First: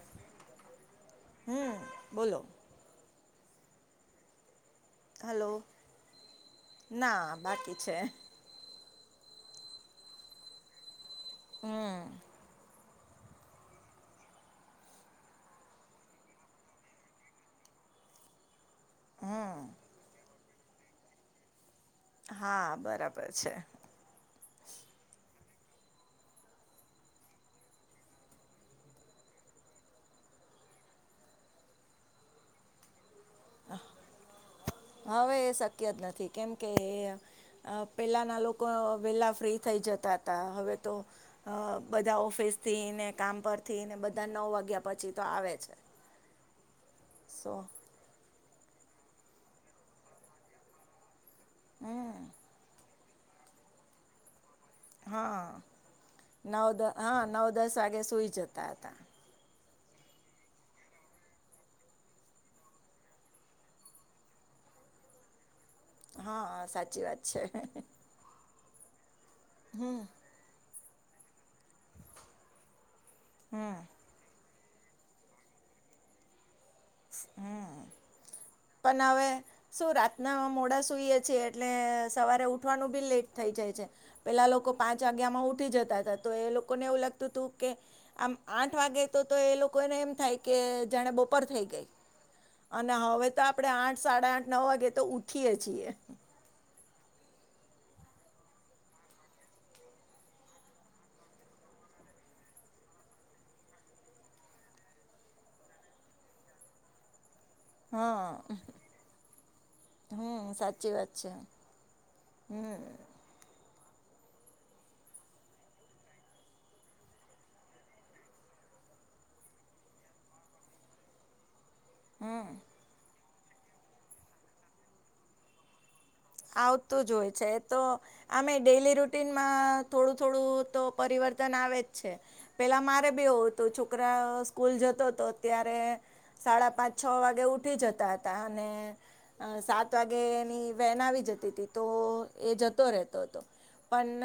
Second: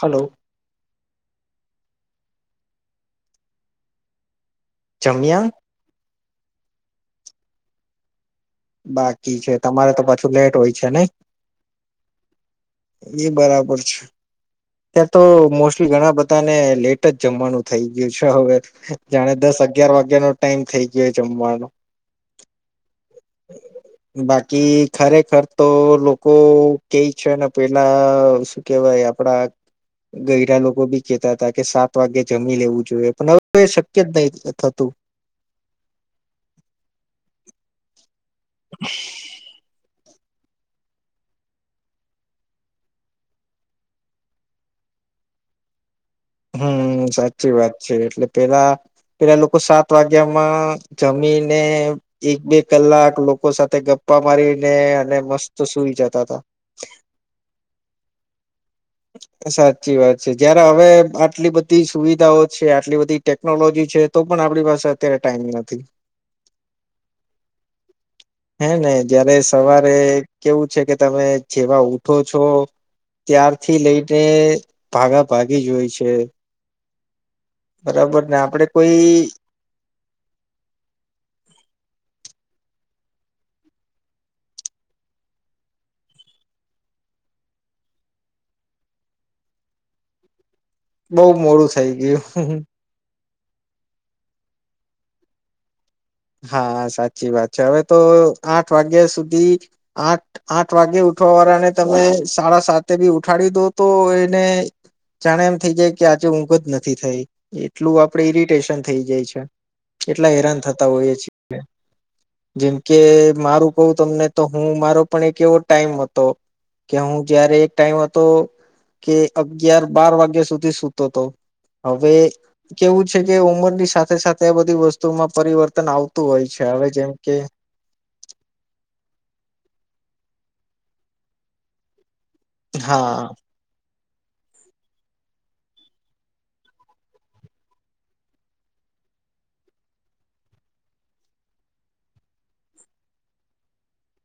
Hello. હમ્મ, બોલો. જમિયા? હલો ના બાકી છે. બાકી છે તમારે તો પાછું લેટ હોય છે નહીં? હમ્મ. ઈ બરાબર છે. ત્યાં તો મોસ્ટલી ઘણા બધાને લેટ જ જમવાનું થઈ ગયું છે હવે. જાણે દસ અગિયાર વાગ્યાનો ટાઈમ થઇ ગયો જમવાનો. હા, બરાબર છે. કે ખરેખર તો લોકો કેઈ છે ને પેલા શું કેવાય આપડા ગયડા લોકો બી કેતા હતા કે સાત વાગે જમી લેવું જોઈએ. પણ હવે શક્ય જ નહી થતું હ હવે એ શક્ય જ નથી કેમ કે આ પહેલાંના લોકો અહ વહેલાં ફ્રી થઈ જતા તા હવે તો અહ બધા ઓફિસ થીને કામ પરથીને બધા નવ વાગ્યા પછી તો આવે છે. હમ્મ, સાચી સો વાત છે. એટલે પેલા પેલા લોકો સાત વાગ્યા માં જમીને એક બે કલાક લોકો સાથે ગપ્પા મારી હા નવ દ હા નવ દસ વાગે સુઈ જતા હતા. ચી વાત છે. જયારે હવે આટલી બધી સુવિધાઓ છે આટલી બધી ટેકનોલોજી છે તો પણ આપડી પાસે અત્યારે ટાઈમ નથી. હા, સાચી વાત છે. હે ને જયારે સવારે કેવું છે કે તમે જેવા ઉઠો છો હમ ત્યારથી લઈને ભાગા ભાગી જોય છે. બરાબર. ને આપડે પણ કોઈ હવે શું રાતના મોડા સુઈએ છીએ એટલે સવારે ઉ ઠવાનું બી લેટ થઈ જાય છે પેલા લોકો પાંચ વાગ્યા માં ઉઠી જતા હતા તો એ લોકોને એવું લાગતું તું કે આમ આઠ વાગે તો તો એ લોકોને એમ થાય કે જાણે બઉ બપોર થઈ મોડું ગઈ. થઈ ગયું. તા આપડે આઠ સાડા આઠ નવ વાગે તો ઉઠીએ છીએ. હા, સાચી વાત છે. હવે તો આઠ વાગ્યા સુધી આઠ આઠ વાગ્યા ઉ ઉઠવા વાળાને તમે સાડા સાતે બી ઉઠાડી દો તો એને જાણે એમ થઇ જાય કે આજે ઊંઘ જ નથી થઈ. એટલું આપડે હા ઈરિટેશન થઇ જાય છે. એટલા હમ હેરાન થ તો સાચી વાત હોએ છે. જેમ હમ કે મારું કઉં તમને તો હું મારો પણ એક એવો ટાઈમ હતો કે હું જયારે એક ટાઈમ હતો કે અગિયાર બાર વાગ્યા સુધી સુતો તો. હવે હમ કેવું છે કે ઉંમરની સાથે સાથે આ બધી વસ્તુમાં પરિવર્તન આવ આવતું જ હોય છે તો અમે ડેલી રૂટીનમાં થોડું થોડું તો પરિવર્તન આવે જ છે પેલા મારે હા બી એવું થું છો કરા સ્કૂલ જતો તો ત્યારે સાડા પાંચ છો વાગે ઉઠી જતા હતા અને અહ સાત વાગે એની વેન આવી જતી તી તો એ જતો રહેતો હતો. પણ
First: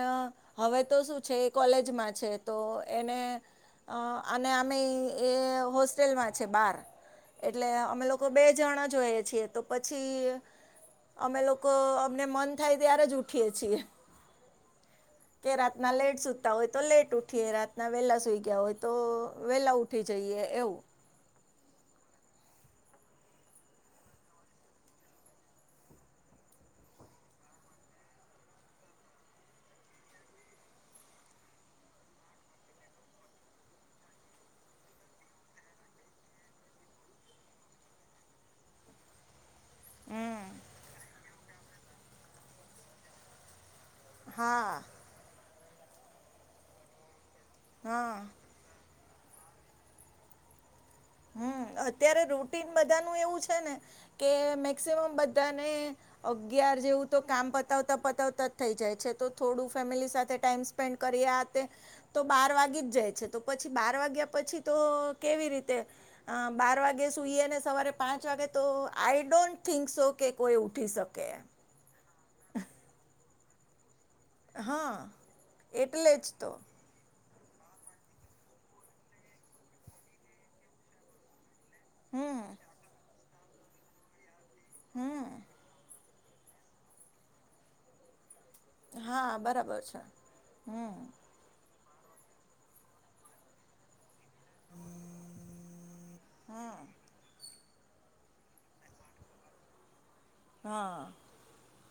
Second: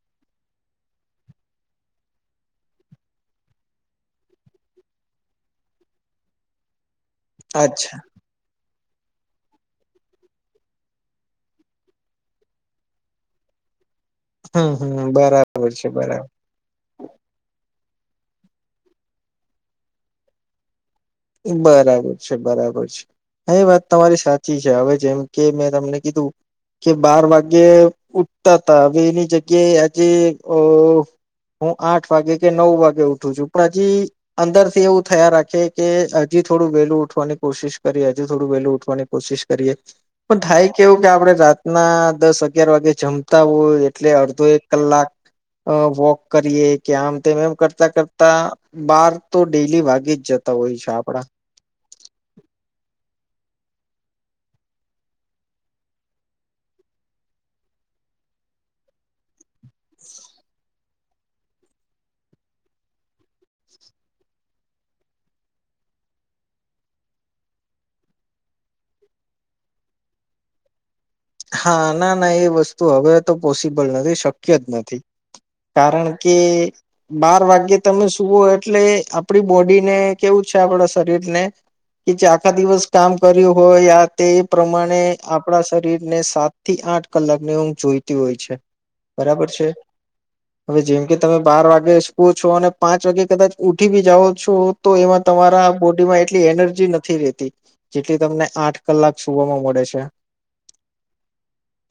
હવે તો શું છે એ કોલેજમાં છે તો એને અહ અને અમે એ હોસ્ટેલમાં છે બાર એટલે અચ્છા અમે લોકો બે જણા જોઈએ છીએ તો પછી અમે લોક કો અમને મન થાય ત્યારે જ ઉઠીએે છીએ. હમ્મ, હમ્મ કે બરાબર છે રાતના લેટ બરા સુતા હોય તો લેટ ઉઠીએ રાતના વેલા સુઈ ગયા હોય તો વેલા ઉઠી જઈએ એવું. બરાબર છે બરાબર છે. હા, એ વાત તમારી સાચી છે. હવે જેમ કે મેં તમને કીધું કે બાર વાગ્યે ઉઠતા હતા. હવે એની જગ્યાએ આજે અઅ હું આઠ વાગે કે નવ વાગે ઉઠું છું પણ હજી અંદર થી એવું થયા રાખે કે હજી થોડું વેલું ઉઠવાની કોશિશ કરીએ, હજુ થોડું વેલું ઉઠવાની કોશિશ કરીએ. પણ થાય હમ કેવું કે આપડે રાતના દસ અગિયાર વાગે જમતા હોય એટલે અડધો એક હા અ કલાક વોક કરીએ કે આમ તેમ એમ કરતા હા કરતા બાર તો ડેલી વાગી જ જતા હોય છે આપ હમ્મ. અત્યારે રૂટીન બધાનું એવું છે ને [inaudible] કે મેક્સિમમ બધાને અગિયાર જેવું તો કામ પતાવતા પતાવતા જ થઈ જાય છે તો થોડું ફેમિલી સાથે ટાઈમ સ્પેન્ડ કરીયે આ તે તો બાર વાગી જ જાય છે તો પછી બાર વાગ્યા પછી તો કેવી રીતે અ બાર વાગે સુઈએ ને સવારે પાંચ વાગે તો આઈ ડોન્ટ થિંક સો કે કોઈ ઉઠી શ હા. ના ના એ વસ્તુ હવે તો પોસિબલ નથી. શક્ય જ નથી. હા કારણ એટલે જ કે તો બાર વાગ્યે તમે સુુઓ એટલે આપડી બોડીને કેવું છે આપડા શરીરને કે જે હમ આખા દિવસ કામ કર્યું હોય આ તે પ્રમાણે હમ આપણા શરીર ને સાત થી આઠ કલાકની ઊંઘ જોઈતી હોય છે. બરાબર છે? હવે હમ જેમ કે તમે બાર વાગ બે સ્કો છો અને અને પાંચ વાગે કદાચ ઉઠી બી જાઓ છો તો એમાં તમારા બોડીમાં એટલી હમ એનર્જી નથી રેતી જેટલી તમને આઠ કલાક સુવામાં મળે છે. હાઅ.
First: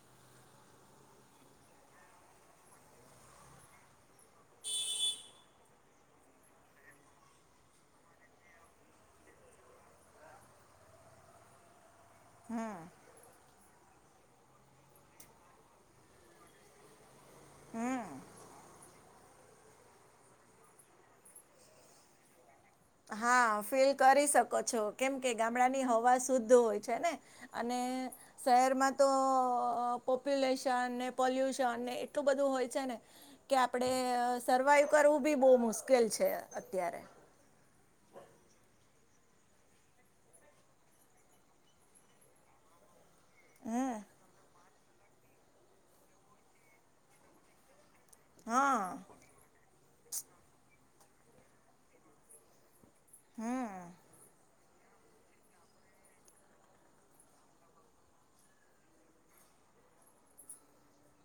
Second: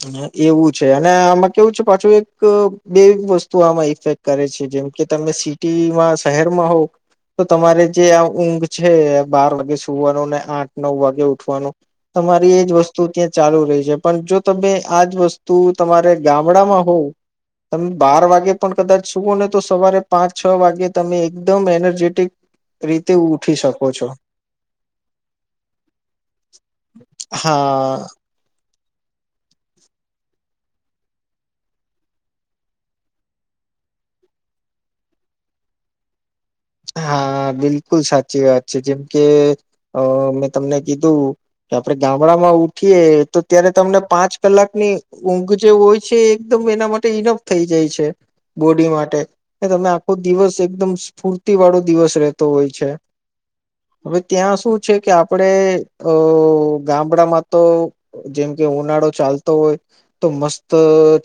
અને એવું છે અને આમાં કેવું છે પાછું એક બે વસ્તુ આમાં ઇફેક્ટ કરે છે. જેમ કે તમે સિટીમાં શહેરમાં હો તો તમારે જે આ ઊંઘ છે બાર વાગે સુવાનું ને આઠ નવ વાગે ઉઠવાનું તમારી એજ વસ્તુ ત્યાં ચાલુ રહે છે પણ જો તમે આજ વસ્તુ તમારે ગામડામાં હોવ તમે બાર વાગે પણ કદાચ સુવો ઓ ને તો સવારે પાંચ છ વાગે તમે એકદમ એનર્જેટિક રીતે ઉઠી હા, શકો ફીલ છો કરી શકો છો. કેમ કે ગામડાની હવા શુદ્ધ હોય છે ને અને હા. શહેરમાં તો અઅ પોપ્યુલેશન ને પોલ્યુશન ને એટલું બધું હોય છે ને કે આપડે સર્વાઈવ કરવું બી બો મુશ્કેલ છે. અત્યારે હા, બિલ બિલકુલ સાચી વાત છે. જેમ કે અ મેં તમને કીધું કે આપણે ગામડામાં ઉઠી એ તો ત્યારે હમ તમને પાંચ કલાકની ઊંઘ જે હોય છે એકદમ એના માટે ઇનફ થઈ જાય છે હા બોડી માટે ને તમે આખો દિવસ એકદમ સ્ફૂર્તિ વાળો દિવસ રહેતો હોય છે. હમ હવે ત્યાં શું છે કે આપડે અઅ ગામડામાં તો જેમ કે ઉનાળો ચાલતો હોય તો મસ્ત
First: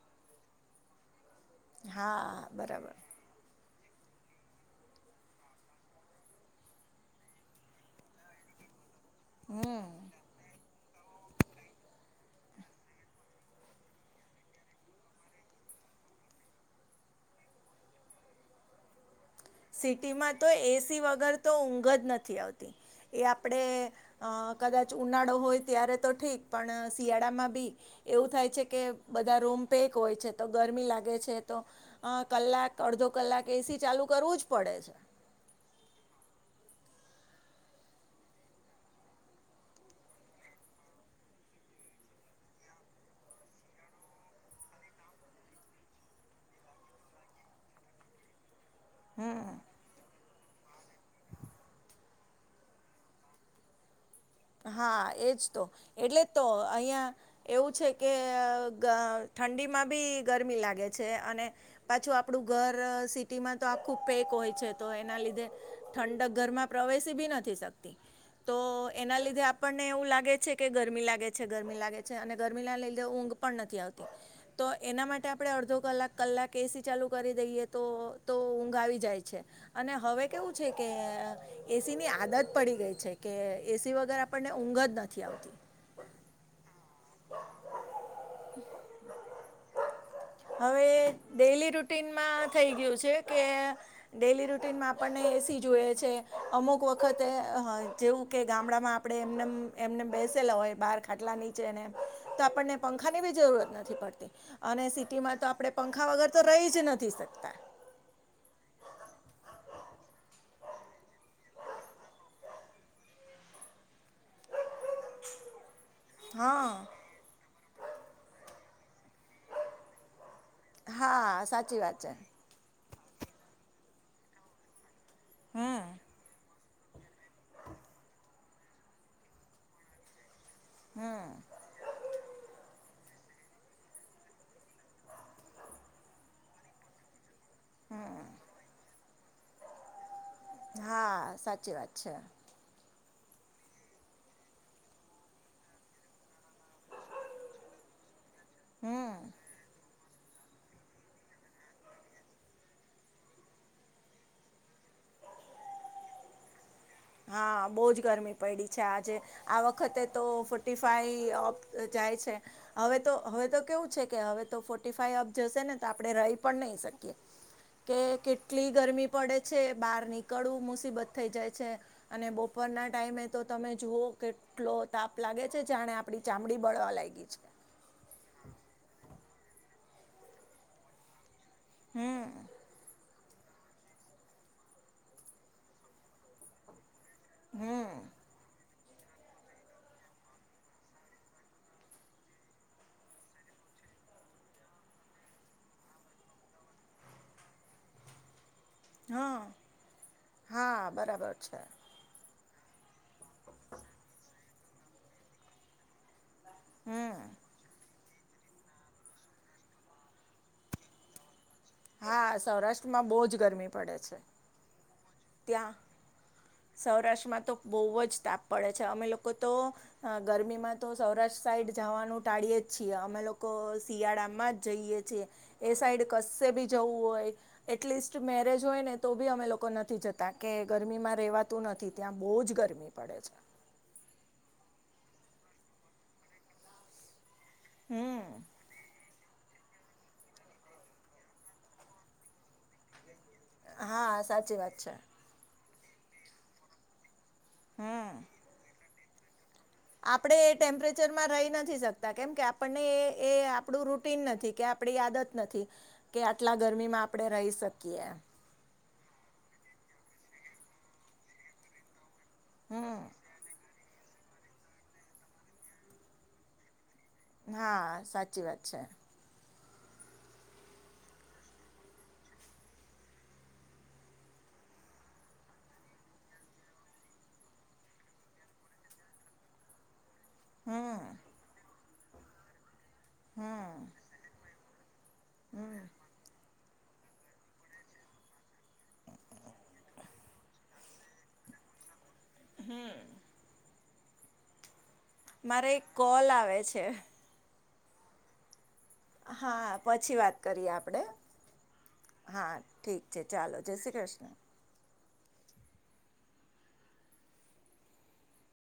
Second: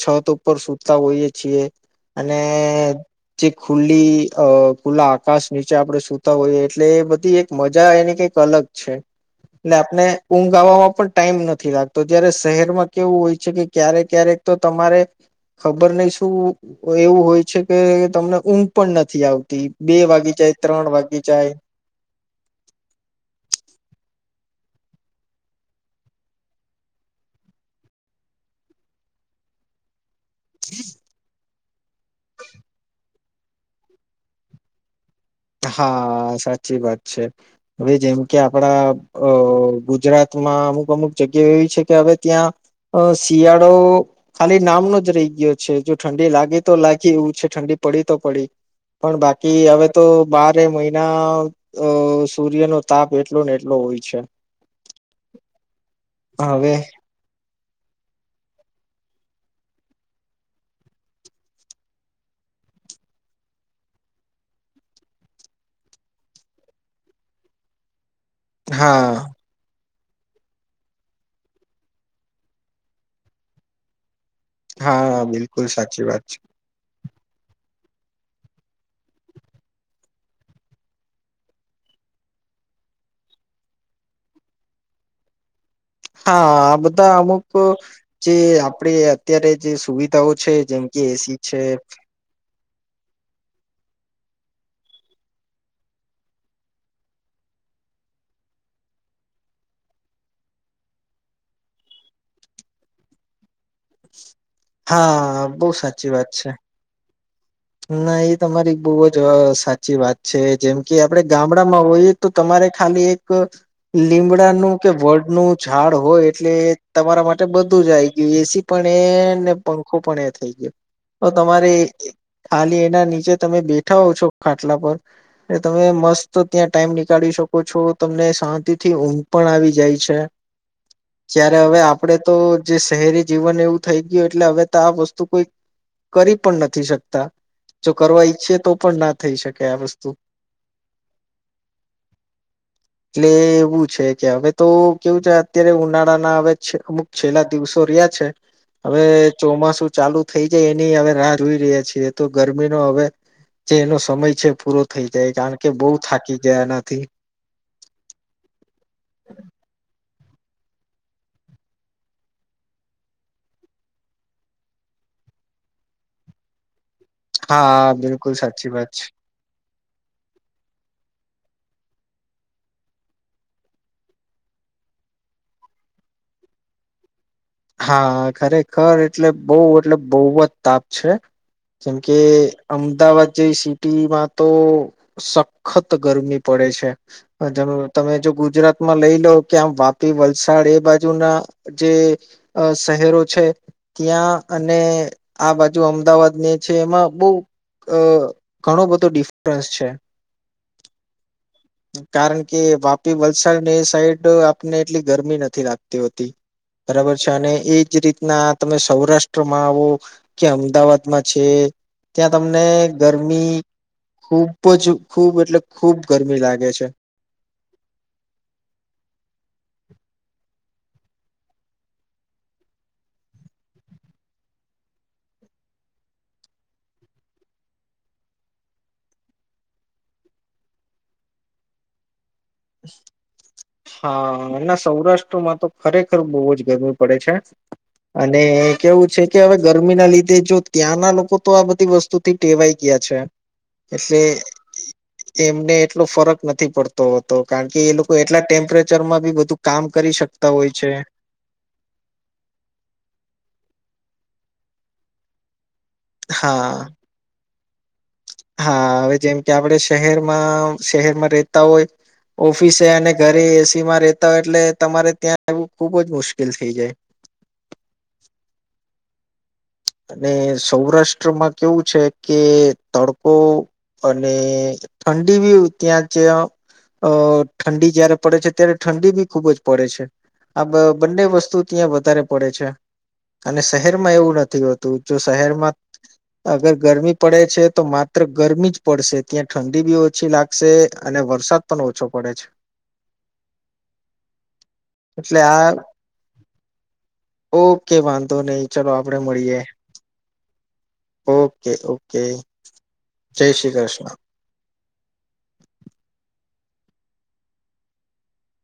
છત ઉપર સુતા હોઈએ છીએ અને હા બરાબર જે ખુલ્લી અ ખુલ્લા આકાશ નીચે આપણે સૂતા હોઈએ. એટલે એ બધી એક મજા એની કઈક અલગ છે. હમ એટલે આપને ઊંઘ આવામાં પણ ટાઈમ નથી લાગતો જયારે શહેરમાં કેવું હોય છે કે ક્યારે ક્યારેક તો તમારે ખબર નહીં શું એવું હોય છે કે તમને ઊંઘ પણ નથી આવતી. બે વાગી સિટીમાં તો જાય ત્રણ એસી વાગી વગર જાય તો ઊંઘ જ નથી આવતી એ આપડે અ કદાચ ઉનાળો હોય ત્યારે તો ઠીક પણ શિયાળામાં બી એવું થાય છે કે બધા રૂમ પેક હોય છે તો ગરમી લાગે છે તો અ કલાક અડધો કલાક એસી ચાલુ કરવું જ પડે છે. હા સાચી વાત છે. હવે જેમ કે આપડા અહ ગુજરાત માં અમુક અમુક જગ્યાઓ એવી છે કે હવે ત્યાં અહ શિયાળો ખાલી નામનો જ રહી ગયો છે. જો ઠંડી લાગે તો લાગી એવું છે ઠંડી પડી તો પડી પણ બાકી હવે તો બારે મહિના અહ સૂર્ય નો તાપ એટલો ને એટલો હોય છે. હા, એજ તો એટલે તો હવે અહિયાં એવું છે કે અહ ગ ઠંડીમાં બી ગરમી લાગે છે. અને પાછું આપડું ઘર સિટીમાં તો આખું પેક હોય છે તો એના લીધે ઠંડક ઘરમાં પ્રવેશી બી ન થી શકતી. તો હા. એના લીધે આ પણ ને એવું લાગે છે. કે ગરમી લાગે છે ગરમી લાગે છે. અને ગરમી ના લીધે ઊંઘ પણ નથી આવતી. તો એના હા માટે આપડે બિલકુલ અડધો સાચી કલાક વાત છે કલાક એ સી ચાલું કરી દઈએ તો તો ઊંઘ આવી જાય છે. અને હવે કેવું છે કે અહ એ સી ની આદત પડી ગઈ છે. કે એ સી વગર આપણને ઊંઘ જ નથી આવતી. હા, આ બધા અમુક જે આપડી અત્યારે જે સુવિધાઓ છે જેમ હવે કે એ સી છે ડેલી રૂટીનમાં થઈ ગયું છે. કે ડેલી રૂટીનમાં આપણને એ સી જોએ છે. અમુક વખતે હા જેવું કે ગામડામાં આપડે એમ નેમ એમને બેસેલા હોય બહાર ખાટલા નીચે ને એ તો આપણને પંખા ની બી જરૂરત નથી પડતી અને સિટીમાં હા તો બહુ આપડે પંખા સાચી વગર વાત તો છે. રહી જ નથી શકતા. ના એ તમારી બહુ જ અહ સાચી વાત છે જેમ કે આપડે ગામડામાં હોઈએ તો તમાર એક ખાલી એક લીમડાનું તે વડ નું ઝાડ હોય એટલે હા તમારા માટે બધું જ આઈ ગયું એ સી ને ને પંખો પણ એ થઈ ગયો તો હા તમારે સાચી વાત છે કે એના નીચે તમે બેઠા હો છો ખાટલા પર એ હમ તમે મસ્ત ત્યાં ટાઈમ નીકાળી શકો છો તમને શાંતિ થી ઊંઘ પણ આવી જાય છે. હમ ત્યારે હવે આપડે તો જે શહેરી જીવન એવું થઈ ગયું એટલે હવે તો આ વસ્તુ કોઈ કરી પણ નથી શકતા. જો કરવા ઇકછે તો પણ ના થઈ શકે આ વસ્તુ. હા, સાચી વાત છે. એટલે એવું છે કે હવે તો કેવું છે અત્યારે ઉનાળાના હવે છે અમુક છેલ્લા દિવસો રહ્યા છે હવે હમ ચોમાસું ચાલુ થઈ જાય એની હવે રાહ જોઈ રહ્યા છીએ. તે તો ગરમીનો હવે જે એનો સમય છે પૂરો થઈ જાય કારણ કે બઉુ થાકી ગયા ન હા, બહુ જ ગરમી પડી છે આજે આ વખતે તો ફોર્ટી ફાઈ ઓફ જાય છે. હવે હવે તો કેવું છે કે હવે તો ફોર્ટી ફાઈ તાપ જશે ને તો આપડે રાહી પણ નહીં શક કે હા કે બિલકુલ સાચી કેટલી વાત છે ગરમી પડે છે બહાર નીકળવું મુસીબત થઈ જાય છે. અને બપોરના ટાઈમે તો તમે જુઓ કેટલો તાપ લાગે છે જાણે આપડી ચામડી બળવા લાયગી છે. હા, ખરેખર એટલે બહુ, એટલે બહુ જ તાપ છે. જેમ કે હમ અમદાવાદ જે સિટીમાં તો સખત ગરમી પડે છે. હમ તમે જો ગુજરાત માં લઈ લો કે આમ વાપી, વલસાડ એ બાજુ ના જે અ શહેરો છે, ત્યાં અને આ બાજુ અમદાવાદની છે, એમાં બહુ અ ઘણો બધો હા ડિફરન્સ છે. હા બરાબર છે કારણ કે કે વાપી, વલસાડ એ સાઈડ આપને એટલી ગરમી નથી લાગતી હોતી. બરાબર. હમ એજરીતના તમે સૌરાષ્ટ્રમાં આવો કે અમદાવાદમાં છે. ત્યાં હા તમને સૌરાષ્ટ્રમાં બહુ જ ગરમી પડે છે ખુબ જ ખૂબ એટલે ત્યાં ખૂબ ગરમી લાગે છે. સૌરાષ્ટ્રમાં તો બો જ તાપ પડે છે અમે લોકો તો હ ગરમીમાં તો સૌરાષ્ટ્ર સાઈડ જવાનું ટાળીએ જ છીએ. અમે લોકો શિયાળામાં જ જઈએ. એ સાઈડ કશે બી જવું હોય એટલીસ્ટ મેરેજ હોય ને તો બી અમે લોકો નથી જતા. કાર કે ગરમીમાં રેવાતું નથી ત્યાં બહુ જ ગરમી પડે છે. હા ના સૌરાષ્ટ્રમાં તો ખરેખર બહુ જ ગરમી પડે છે, હમ અને કેવું છે. કે હવે ગરમી ના લીધે જો ત્યાંના લોકો તો આ બધી વસ્તુ થી ટેવાઈ ગયા છે. એટલે હા સાચી વાત છે એમને એટલો ફરક નથી પડતો તો. તો કારણ કે એ લોકો એટલા ટેમ્પરેચર માં બી બધું કામ કરી આપડે એ શકતા હોય છે ટેમ્પરેચરમાં રહી નથી શકતા કેમ કે, આપણને એ આપડું રૂ નથી કે આપડી યાદત નથી કે આટલા હા ગરમીમાં આપણે રહી શકીએ એમ હા હવે જેમ કે આપણે શહેરમાં, શહેરમાં રતા હોય ઓફિસે અને હમ ઘરે એસી માં રેતા હોય એટલે તમારે ત્યાં આવ ખુબ જ મુશ્કેલ થઇ જાય. હા સાચી વાત છે. અને સૌરાષ્ટ્રમાં કેવું છે કે તડકો અને ઠંડી બી ત્યાં જ અ ઠંડી જયારે પડે છે ત્યારે ઠંડી બી ખુબ જ પડે છે. આ બ હમ બંને વસ્તુ ત્યાં વધારે પડે છે અને હમ શહેરમાં એવું નથી હોતું. તું જો શહેરમાં હમ અગર ગરમી પડે છે તો માત્ર ગરમી જ પડશે ત્યાં ઠંડી બી ઓછી લાગશે અને વરસાદ પણ ઓછો પડે છે. એટલે મારે આ એક કોલ આવે છે. ઓકે વાંધો નહીં. ચાલો આપ હા પછી વાત કરીએ આપડે. ઓકે ઓકે હા ઠીક છે. ચાલો જય શ્રી ક્ર્ષ્ણ. [inaudible]